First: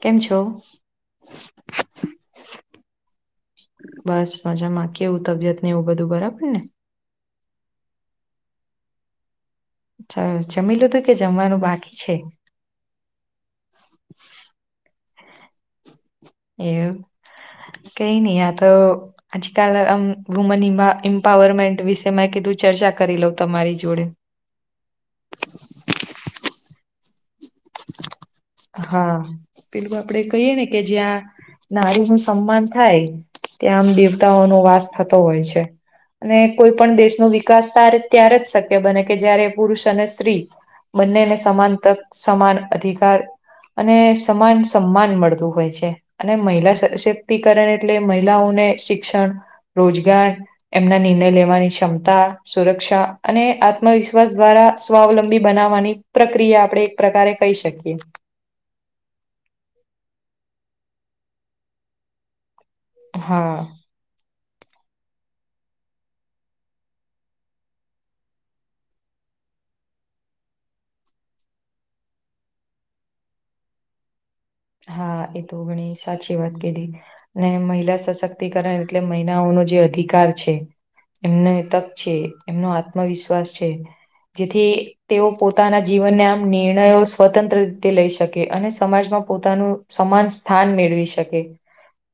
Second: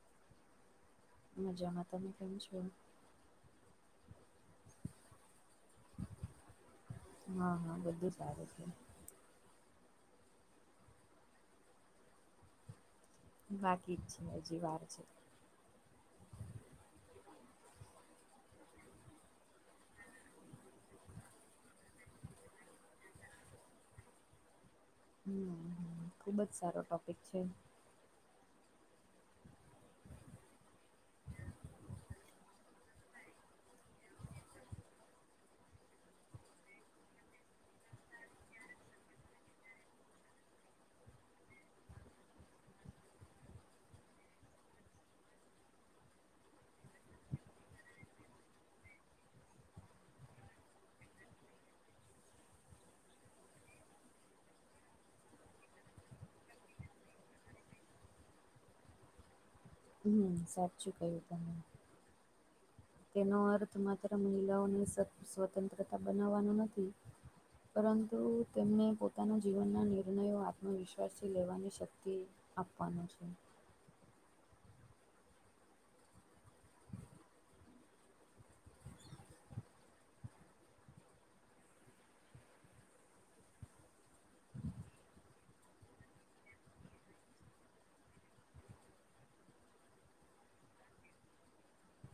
કેમ છો? મજામાં તમે કેમ છો? બસ મજામાં કે એવું તબિયત ને એવું બધું બરાબર ને? હા હા બધું સારું છે. જમી લધું કે જમવાનું બાકી છે? બાકી જ છે એજી વાર છે. એવું કઈ નહી આ તો- - આજકાલ આમ વુમન મ્પાવરમેન્ટ વિશેમાં કીધું ચર્ચા કરી લઉ તમારી જોડે? હમ્મ ખુબ જ સારો ટોપિક છે. હા પેલું આપડે કહીય ને કે જ્યાં- - નારી નું સન્માન થાય ત્યાં આમ દેવતાઓનો વાસ થતો હોય છે. અને કોઈ પણ દેશ ન વિકાસ ત ત્યારે જ શક્ય બને કે જયારે પુરુષ અને સ્ત્રી- - બંનેને સમાન તક સમાન અધિકાર- - અને સમાન સમાન મળતું હોય છે. અને મહિલા સશક્તિકરણ એટલે મહિલાઓને શિક્ષણ રોજગાર- - એમના નિર્ણય લેવાની ક્ષમતા સુરક્ષા અને આત્મવિશ્વાસ દ્વારા સ્વાવલંબી બનાવવાની- - પ્રક્રિયા આપણે એક પ્રકારે કહી શકીએ. હમ્મ સાચું કયુ તમે તેનો હા અર્થ મ- - માત્ર મહિલાઓને સત સ્વતંત્રતા બનાવવાનું નથી. પરંતુ તેમને પોતાના જીવનના નિર્ણયો આત્મવિશ્વાસથી લેવાની શક્તિ આપવાનું છે હા એ તો ઘણી સાચી વાત કેધ ને મહિલા સશક્તિકરણ એટલે મહિલાઓનો જે અધિકાર છે એમને તક છે એમનો આત્મવિશ્વાસ છે જેથી તેઓ પોતાના જીવનને આમ નિર્ણયો સ્વતંત્ર રીતે લઈ શકે અને સમાજમાં પોતાનું સમાન સ્થાન મેળવી શકે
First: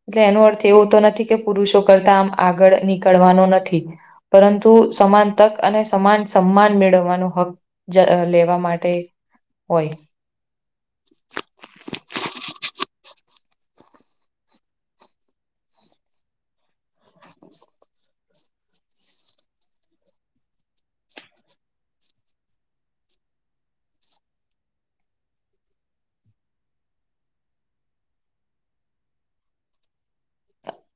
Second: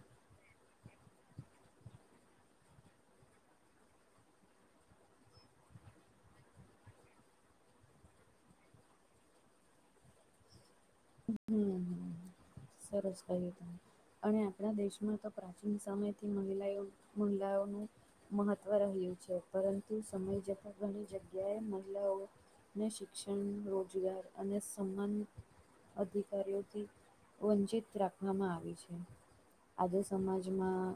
એટલે એનો અર્થ એવો તો નથી કે પુરુષો કરતા આમ આગળ નીકળવાનો નથી પરંતુ સમાન તક અને સમાન સન્માન મેળવવાનો હક જ લેવા માટે હોય હ હમ્મ સર રસ ક તો અને આપણા દેશમાં તો પ્રાચીન સમયથી મહિલાઓ મહિલાઓનું મહત્વ રહ્યું છે પરંતુ સમય જપ ઘણી જગ્યાએ મહિલાઓ ને શિક્ષણ રોજગાર અને સમાન અધિકારીઓથી વંચિત રાખવામાં આવી છે આજે સમાજમાં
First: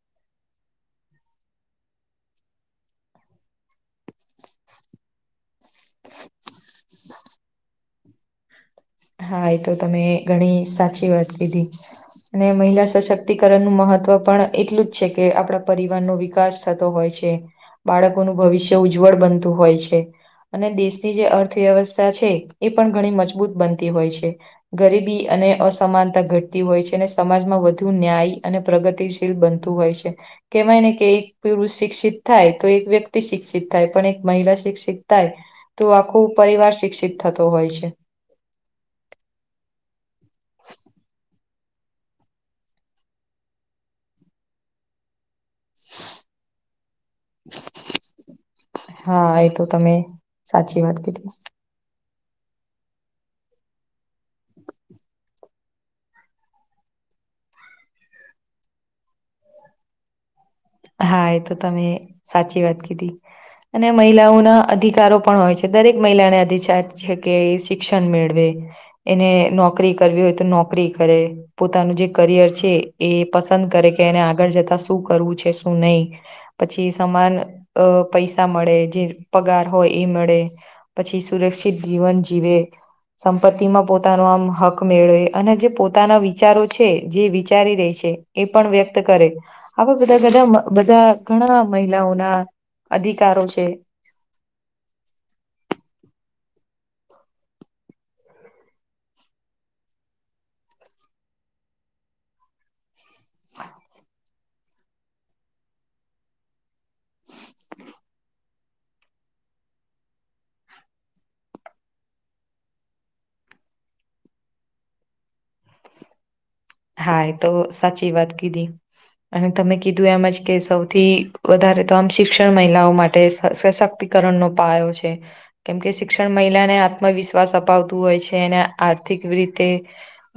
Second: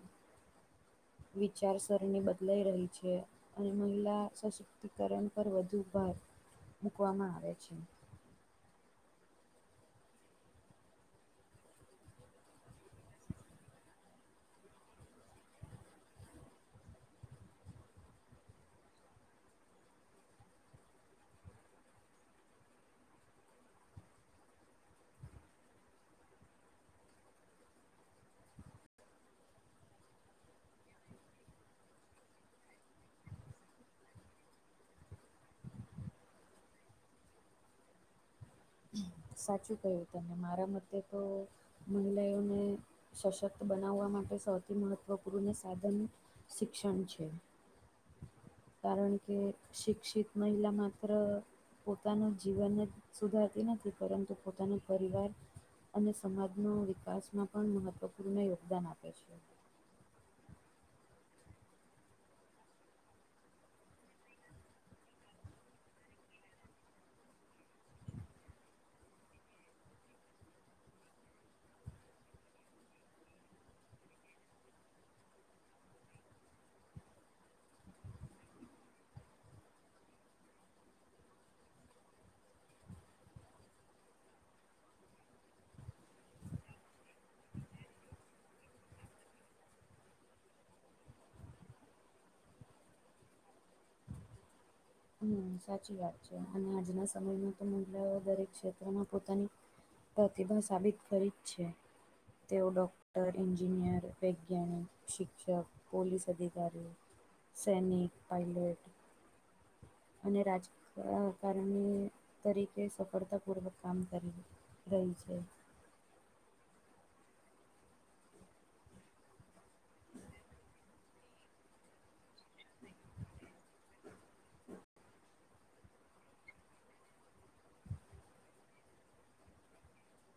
વિચારસરણી બદલાઈ રહી છે અને મહિલા સશક્તિકરણ પર વધુ ભાર મૂકવામાં આવે છે હા એ તો તમે ઘણી સાચી વાત કીધી અને મહિલા સશક્તિકરણનું મહત્વ પણ એટલું જ છે કે આપણા પરિવારનો વિકાસ થતો હોય છે બાળકોનું ભવિષ્ય ઉજ્જવળ બનતું હોય છે અને દેશની જે અર્થવ્યવસ્થા છે એ પણ ઘણી મજબૂત બનતી હોય છે ગરીબી અને અસમાનતા ઘટતી હોય છે અને સમાજમાં વધુ ન્યાય અને પ્રગતિ છે બનતું હોય છે કહેવાય ને કે એક પુરુષ શિક્ષિત થાય તો એક વ્યક્તિ શિક્ષિત થાય પણ એક મહિલા શિક્ષિત થાય તો આખો પરિવાર શિક્ષિત થતો હોય છે સાચું કહ્યું તને મારા મતે તો મહિલાઓને સશક્ત બનાવવા માટે સૌથી મહ ત્વ પૂર્ણ સાધન શિક્ષણ છે. કારણ કે હા એ તો તમે શિક્ષિત મહિલા સાચી વાત માત્ર કીધી. પોતાનું જીવન સુધારતી નથી પરંતુ પોતાનો પરિવાર અને સમાજનો વિકાસમાં પણ મહત્વપૂર્ણ યોગદાન આપે છે. હા એ તો તમે સાચી વાત કીધી અને મહિલાઓના અધિકારો પણ હોય છે દરેક મહિલાને અધીચાર છે કે શિક્ષણ મેળવે એને નોકરી કરવી હોય તો નોકરી કરે પોતાનું જે કરિયર છે એ પસંદ કરે કે એને આગળ જતા શું કરવું છે શું નહી પછી સમાન અ પૈસા મળે જે પગાર હોય એ મળે પછી સુરક્ષિત જીવન જીવે સંપત્તિમાં પોતાનો આમ હક મેળવે અને જે પોતાના વિચારો છે જે વિચારી રે છે. એ પણ વ્યક્ત કરે આવા બધા બધા બધા ઘણા મહિલાઓના અધિકારો છે. હમ સાચી વાત છે અને આજના સમયમાં તો મહિલા દરેક ક્ષેત્રમાં પોતાની પ્રતિભા સાબિત કરી જ છે. તેઓ ડૉક્ટર, એન્જિનિયર, વૈજ્ઞાનિક, શિક્ષક, પોલીસ અધિકારી સૈનિક, પાયલટ, અને રાજ અ કારણી તરીકે સફળતાપૂર્વક કામ કર્યું રહે છે. હા તો સાચી વાત કીધી અને તમે કીધું એમજ કે સૌથી વધારે તો આમ શી ક્ષણ મહિલાઓ માટે સશક્તિકરણનો પાયો છે. કેમકે શિક્ષણ મહિલાને આત્મવિશ્વાસ અપાવતું હોય છે અને આર્થિક રીતે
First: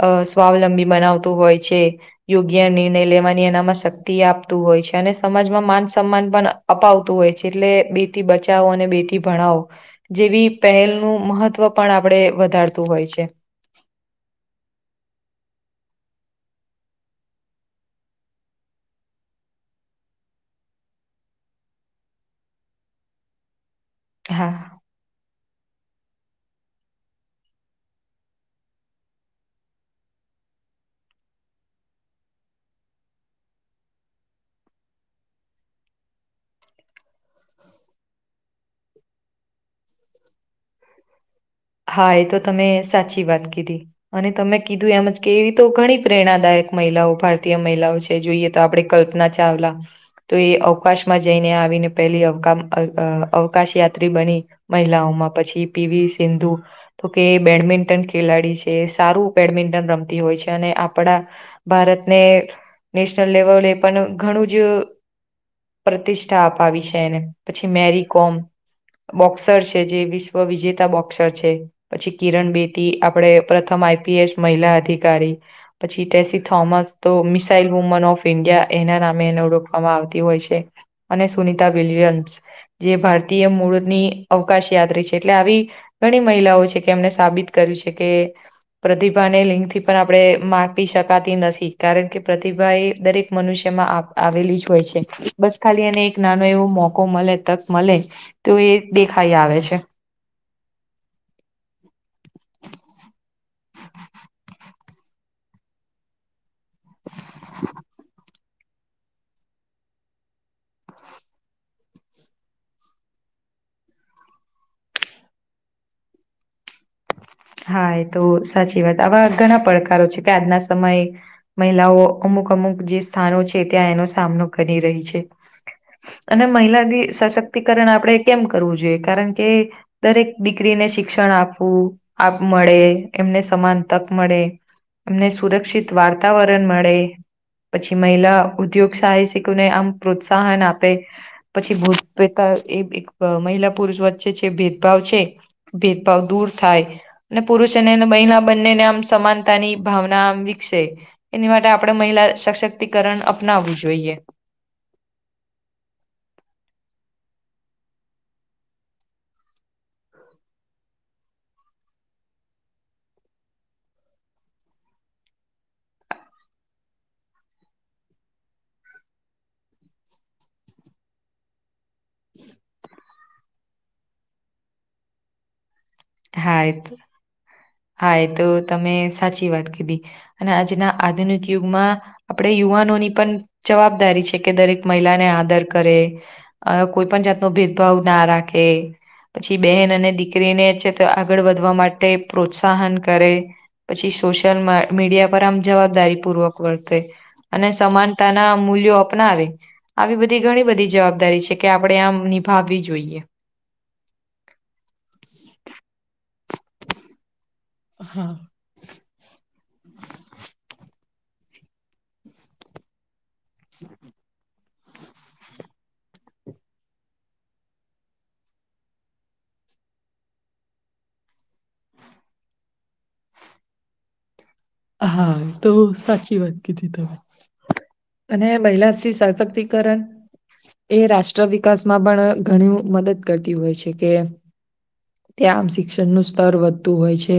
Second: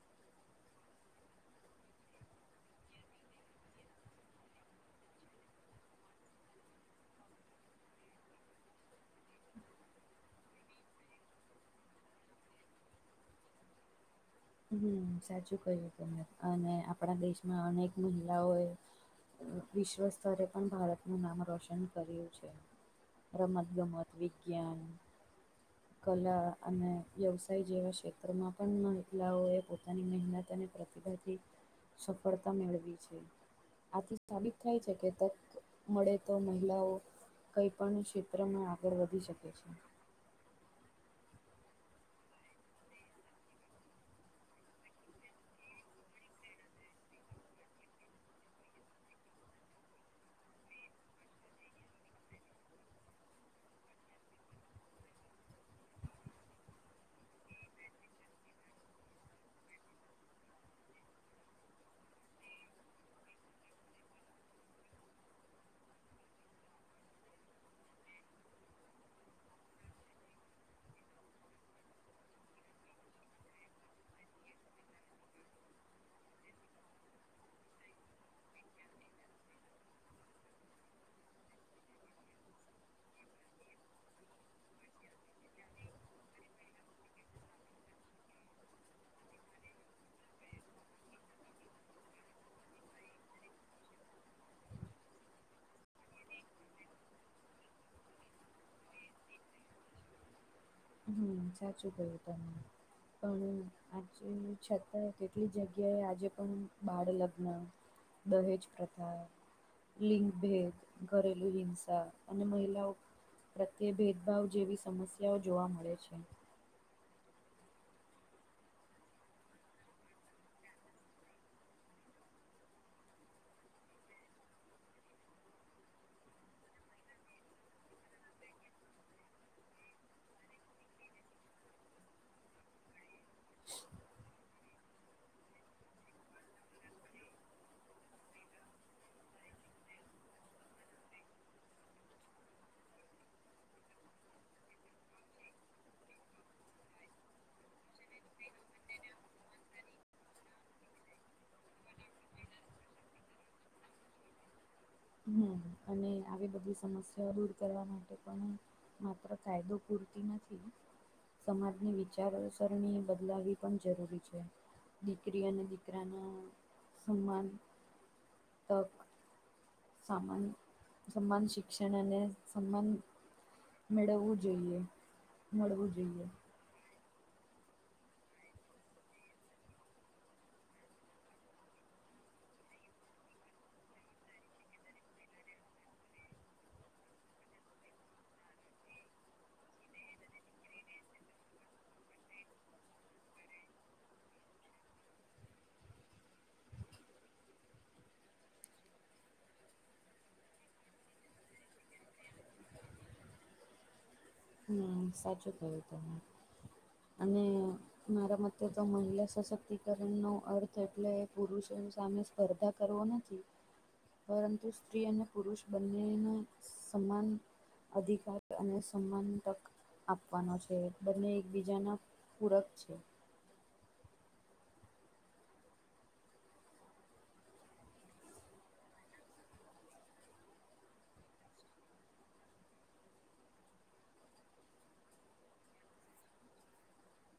અ સ્વાવલંબી મનાવતું હોય છે. યોગ્ય નિર્ણય લેવાની એનામાં શક્તિ આપતું હોય છે અને સમાજમાં માન સન્માન પણ અપાવતું હોય છે એટલે બેટી બચાવો અને બેટી ભણાવો જેવી પહેલનું મહત્વ પણ આપણે વધારતું હોય છે. હમ સાચું કહ્યું તમે અને આપણા દેશમાં અનેક મહિલાઓએ વિશ્વ સ્તરે પણ ભારતનું નામ રોશન કર્યું છે રમત ગમત હા. વિજ્ઞાન કલા અને વ્યવસાય જેવા ક્ષેત્રમાં પણ મહિલાઓ એ પોતાની મહેનત અને [inaudible] સફળતા મેળવી છે. આથી સાબિત થાય છે કે તક મળે તો મહિલાઓ કંઈપણ ક્ષેત્રમાં આગળ વધી શકે છે. હા એ તો તમે સાચી વાત કીધી. અને તમે કીધું એમજ કે એવી તો ઘણી પ્રેરણાદાયક મહિલાઓ ભારતીય મહિલાઓ છે. જોઈએ તો આપડે કલ્પના ચાવલા તો એ અવકાશમાં જઈને આવીને પહેલી અવ અવકાશ યાત્રી બની મહિલાઓમાં પછી પીવી સિંધુ તો કે બેડમિન્ટન ખેલાડી છે સારું બેડમિન્ટન રમતી હોય છે અને આપડા ભારતને નેશનલ લેવલે પણ ઘણું જ પ્રતિષ્ઠા અપાવી છે એને પછી મેરી કોમ બોક્સર છે જે વિશ્વ વિજેતા બોક્સર છે પછી કિરણ બેતી આપડે પ્રથમ આઈ પી એસ મહિલા અધિકારી પછી ટેસી થોમસ તો મિસાઇલ વુમન ઓફ ઈન્ડિયા એના નામે એને ઓળખવામાં આવતી હોય છે. અને સુનિતા વિલિયમ્સ જે ભારતીય મૂળની અવકાશ યાત્રી છે એટલે આવી ઘણી મહિલાઓ છે કે એમને સાબિત કર્યું છે કે પ્રતિભાને લિંગથી પણ આપડે માપી શકાતી નથી કારણ કે પ્રતિભા એ દરેક મનુષ્યમાં આવેલી જ હોય છે બસ ખાલી એને એક નાનો એવો મોકો મલે તક મલે તો એ એક દેખાઈ આવે છે હમ સાચું કહ્યું તમે પણ આજે છતાંયે કેટલી જગ્યાએ આજે પણ બાળ લગ્ન દહેજ પ્રથા લિંગ ભેદ ઘરેલુ હિંસા અને મહિલાઓ પ્રત્યે ભેદભાવ જેવી સમસ્યાઓ જોવા મળે છે હા એ તો સાચી વાત આવા ઘણા પડકારો છે કે આજના સમયે મહિલાઓ અમુક અમુક જે સ્થાનો છે ત્યાં એનો સામનો કરી રહી છે અને મહિલા સશક્તિકરણ આપણે કેમ કરવું જોઈએ કારણ કે દરેક દીકરીને શિક્ષણ આપવું આપ મળે એમને સમાન તક મળે એમને સુરક્ષિત વાર્તાવરણ મળે પછી મહિલા ઉદ્યોગ સાહસિકોને આમ પ્રોત્સાહન આપે પછી ભૂતપેતા એ એક મહિલા પુરુષ વચ્ચે છે ભેદભાવ છે ભેદભાવ દૂર થાય અને પુરુષ અને મહિલા બંનેને આમ સમાનતાની ભાવના આમ વિકસે એની માટે આપડે મહિલા સશક્તિકરણ અપનાવવું જોઈએ હમ અને આવી બધી સમસ્યાઓ દૂર કરવા માટે પણ માત્ર કાયદો પૂરતી નથી સમાજની વિચારસરણી બદલાવવી પણ જરૂરી છે દીકરી અને દીકરાના સન્માન તક સામાન્ય સમાન શિક્ષણ અને સમાન મેળવવું જોઈએ મળવું જોઈએ થાય હા એ તો તમે સાચી વાત કીધી અને આજના આધુનિક યુગમાં આપડે યુવાનોની પણ જવાબદારી છે કે દરેક મહિલાને આદર કરે અ કોઈ પણ જાતનો ભેદભાવ ના રાખે પછી બેહેન અને દીકરીને છે તો આગળ વધવા માટે પ્રોત્સાહન કરે પછી સોશિયલ મીડિયા પર આમ જવાબદારી પૂર્વક વર્તે અને સમાનતાના મૂલ્યો અપનાવે આવી બધી ઘણી બધી જવાબદારી છે કે આપડે આમ નિભાવવી જોઈએ હમ સાચું કહ્યું તમે અને હા મારા મ તો તો મહિલા સશક્તિકરણનો અર્થ એટલે પુરુષો સામે સ્પર્ધા કરવો નથી પરંતુ સ્ત્રી અને પુરુષ બંનેના સમાન અધિકાર અને સ સમાન તક આપવાનો છે બંને એકબીજાના પૂરક છે હા તો સાચી વાત કીધી તમે અને મહિલાશી સશક્તિકરણ એ રાષ્ટ્ર વિકાસમાં પણ ઘણી મદદ કરતી હોય છે કે ત્યાં આમ શિક્ષણનું સ્તર વધતું હોય છે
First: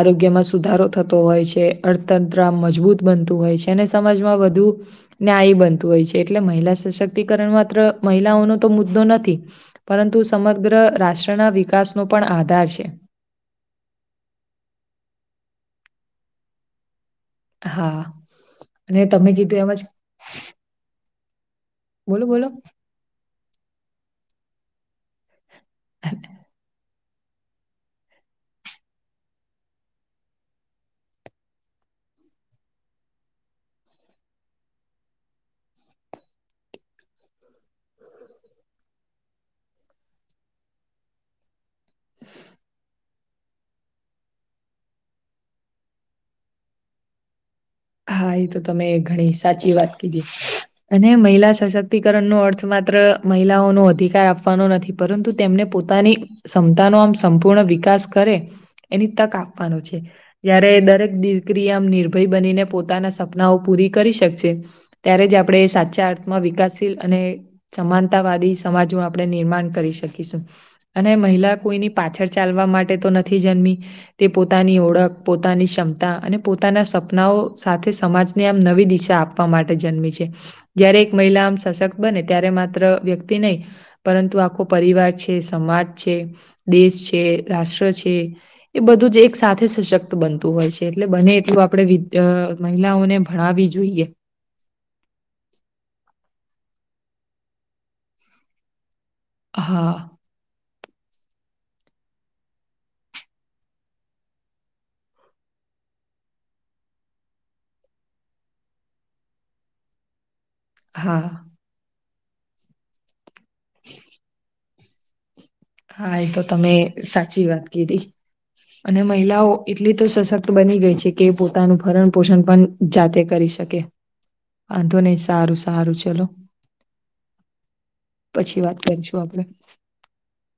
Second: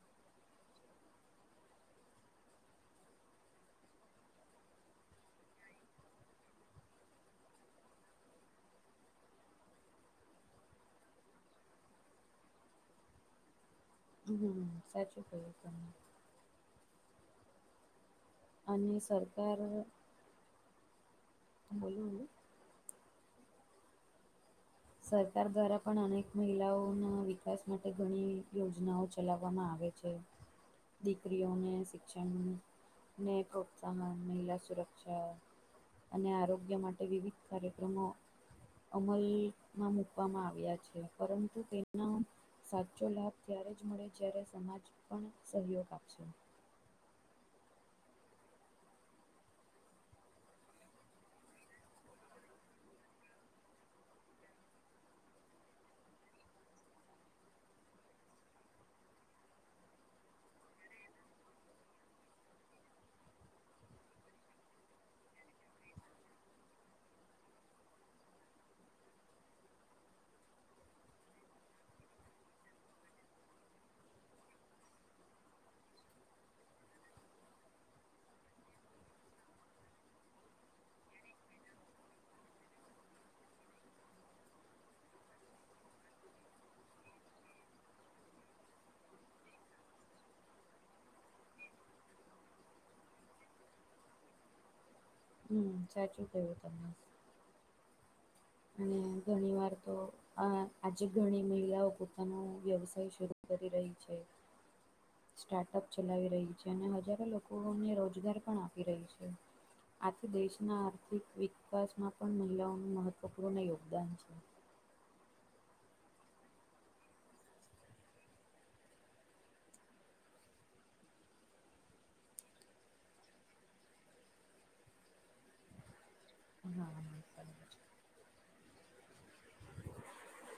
આરોગ્યમાં સુધારો થતો હોય છે કે અર્થતંત્ર મજબૂત બનતું હોય છે અને સમાજમાં વધુ ન્યાયી બનતું હોય છે એટલે મહિલા સશક્તિકરણ માત્ર મહિલાઓનો તો મુદ્દો નથી પરંતુ સમગ્ર રાષ્ટ્રના વિકાસનો પણ આધાર છે હમ સાચું કહ્યું તમેં હા અને તમે કીધું એમ જ બોલ બોલ બોલો બોલ બોલો સરકાર દ્વારા પણ અનેક મહિલાઓ કોના વિકાસ માટે ઘણી યોજનાઓ ચલાવવામાં આવે છે દીકરીઓ ને શિક્ષણ ને [unintelligible] મહિલા સુરક્ષા અને આરોગ્ય માટે વિવિધ કાર્યક્રમો અમલ માં મૂકવામાં આવ્યા છે પરંતુ તેના સાચો લાભ ત્યારે જ મળે જ્યારે સમાજ પણ સહયોગ આપશે. હા એ તો તમે ઘણી સાચી વાત કીધી. અને મહિલા સશક્તિકરણ નો અર્થ માત્ર મહિલાઓનો અધિકાર આપવાનો નથી પરંતુ તેમને પોતાની ક્ષમતાનો આમ સંપૂર્ણ વિકાસ કરે એની તક આપવાનું છે. જયારે દરેક દીકરી આમ નિર્ભય બનીને પોતાના સપનાઓ પૂરી કરી શકશે ત્યારે જ આપણે સાચા અર્થમાં વિકાસશીલ અને સમાનતાવાદી સમાજનું આપણે નિર્માણ કરી શકીશું. અને મહિલા કોઈની પાછળ ચાલવા માટે તો નથી જન્મી ને. તે પોતાની ઓળખ, પોતાની ક્ષમતા અને પોતાના સપનાઓ સાથે સમાજને આમ નવી દિશા આપવા માટે જન્મી છે. જયારે એક મહિલા આમ સશક્ત બને ત્યારે માત્ર વ્યક્તિ નય પરંતુ આખો પરિવાર છે, સમાજ છે, દેશ છે, રાષ્ટ્ર છે એ બધું જ એક સાથે સશક્ત બનતું હોય છે એટલે બને એટલું આપણે વિ અ મહિલાઓને ભણાવી જોઈએ. હમમ સાચું કહ્યું તમેં. હમમ ઘણી વાર તો હા, હા આજે ઘણી મહિલાઓ પોતાનો વ્યવસાય શરૂ કરી રહી છે. સ્ટાર્ટઅપ ચલાવી રહી છે અને હજારો લોકોને રોજગાર પણ આપી રહી છે. આથી દેશના આર્થિક હા, વિકાસમાં પણ મહિલાઓનું મહત્વપૂર્ણ યોગદાન છે. હા એ તો તમે સાચી વાત કીધી. અને મહિલાઓ એટલી તો સશક્ત બની ગઈ છે કે પોતાનું ભરણ પોષણ પણ જાતે કરી શકે વાંધો નય સારું સારું ચલો હા બરાબર છે. પછી વાત કરીશું આપડે. [inaudible]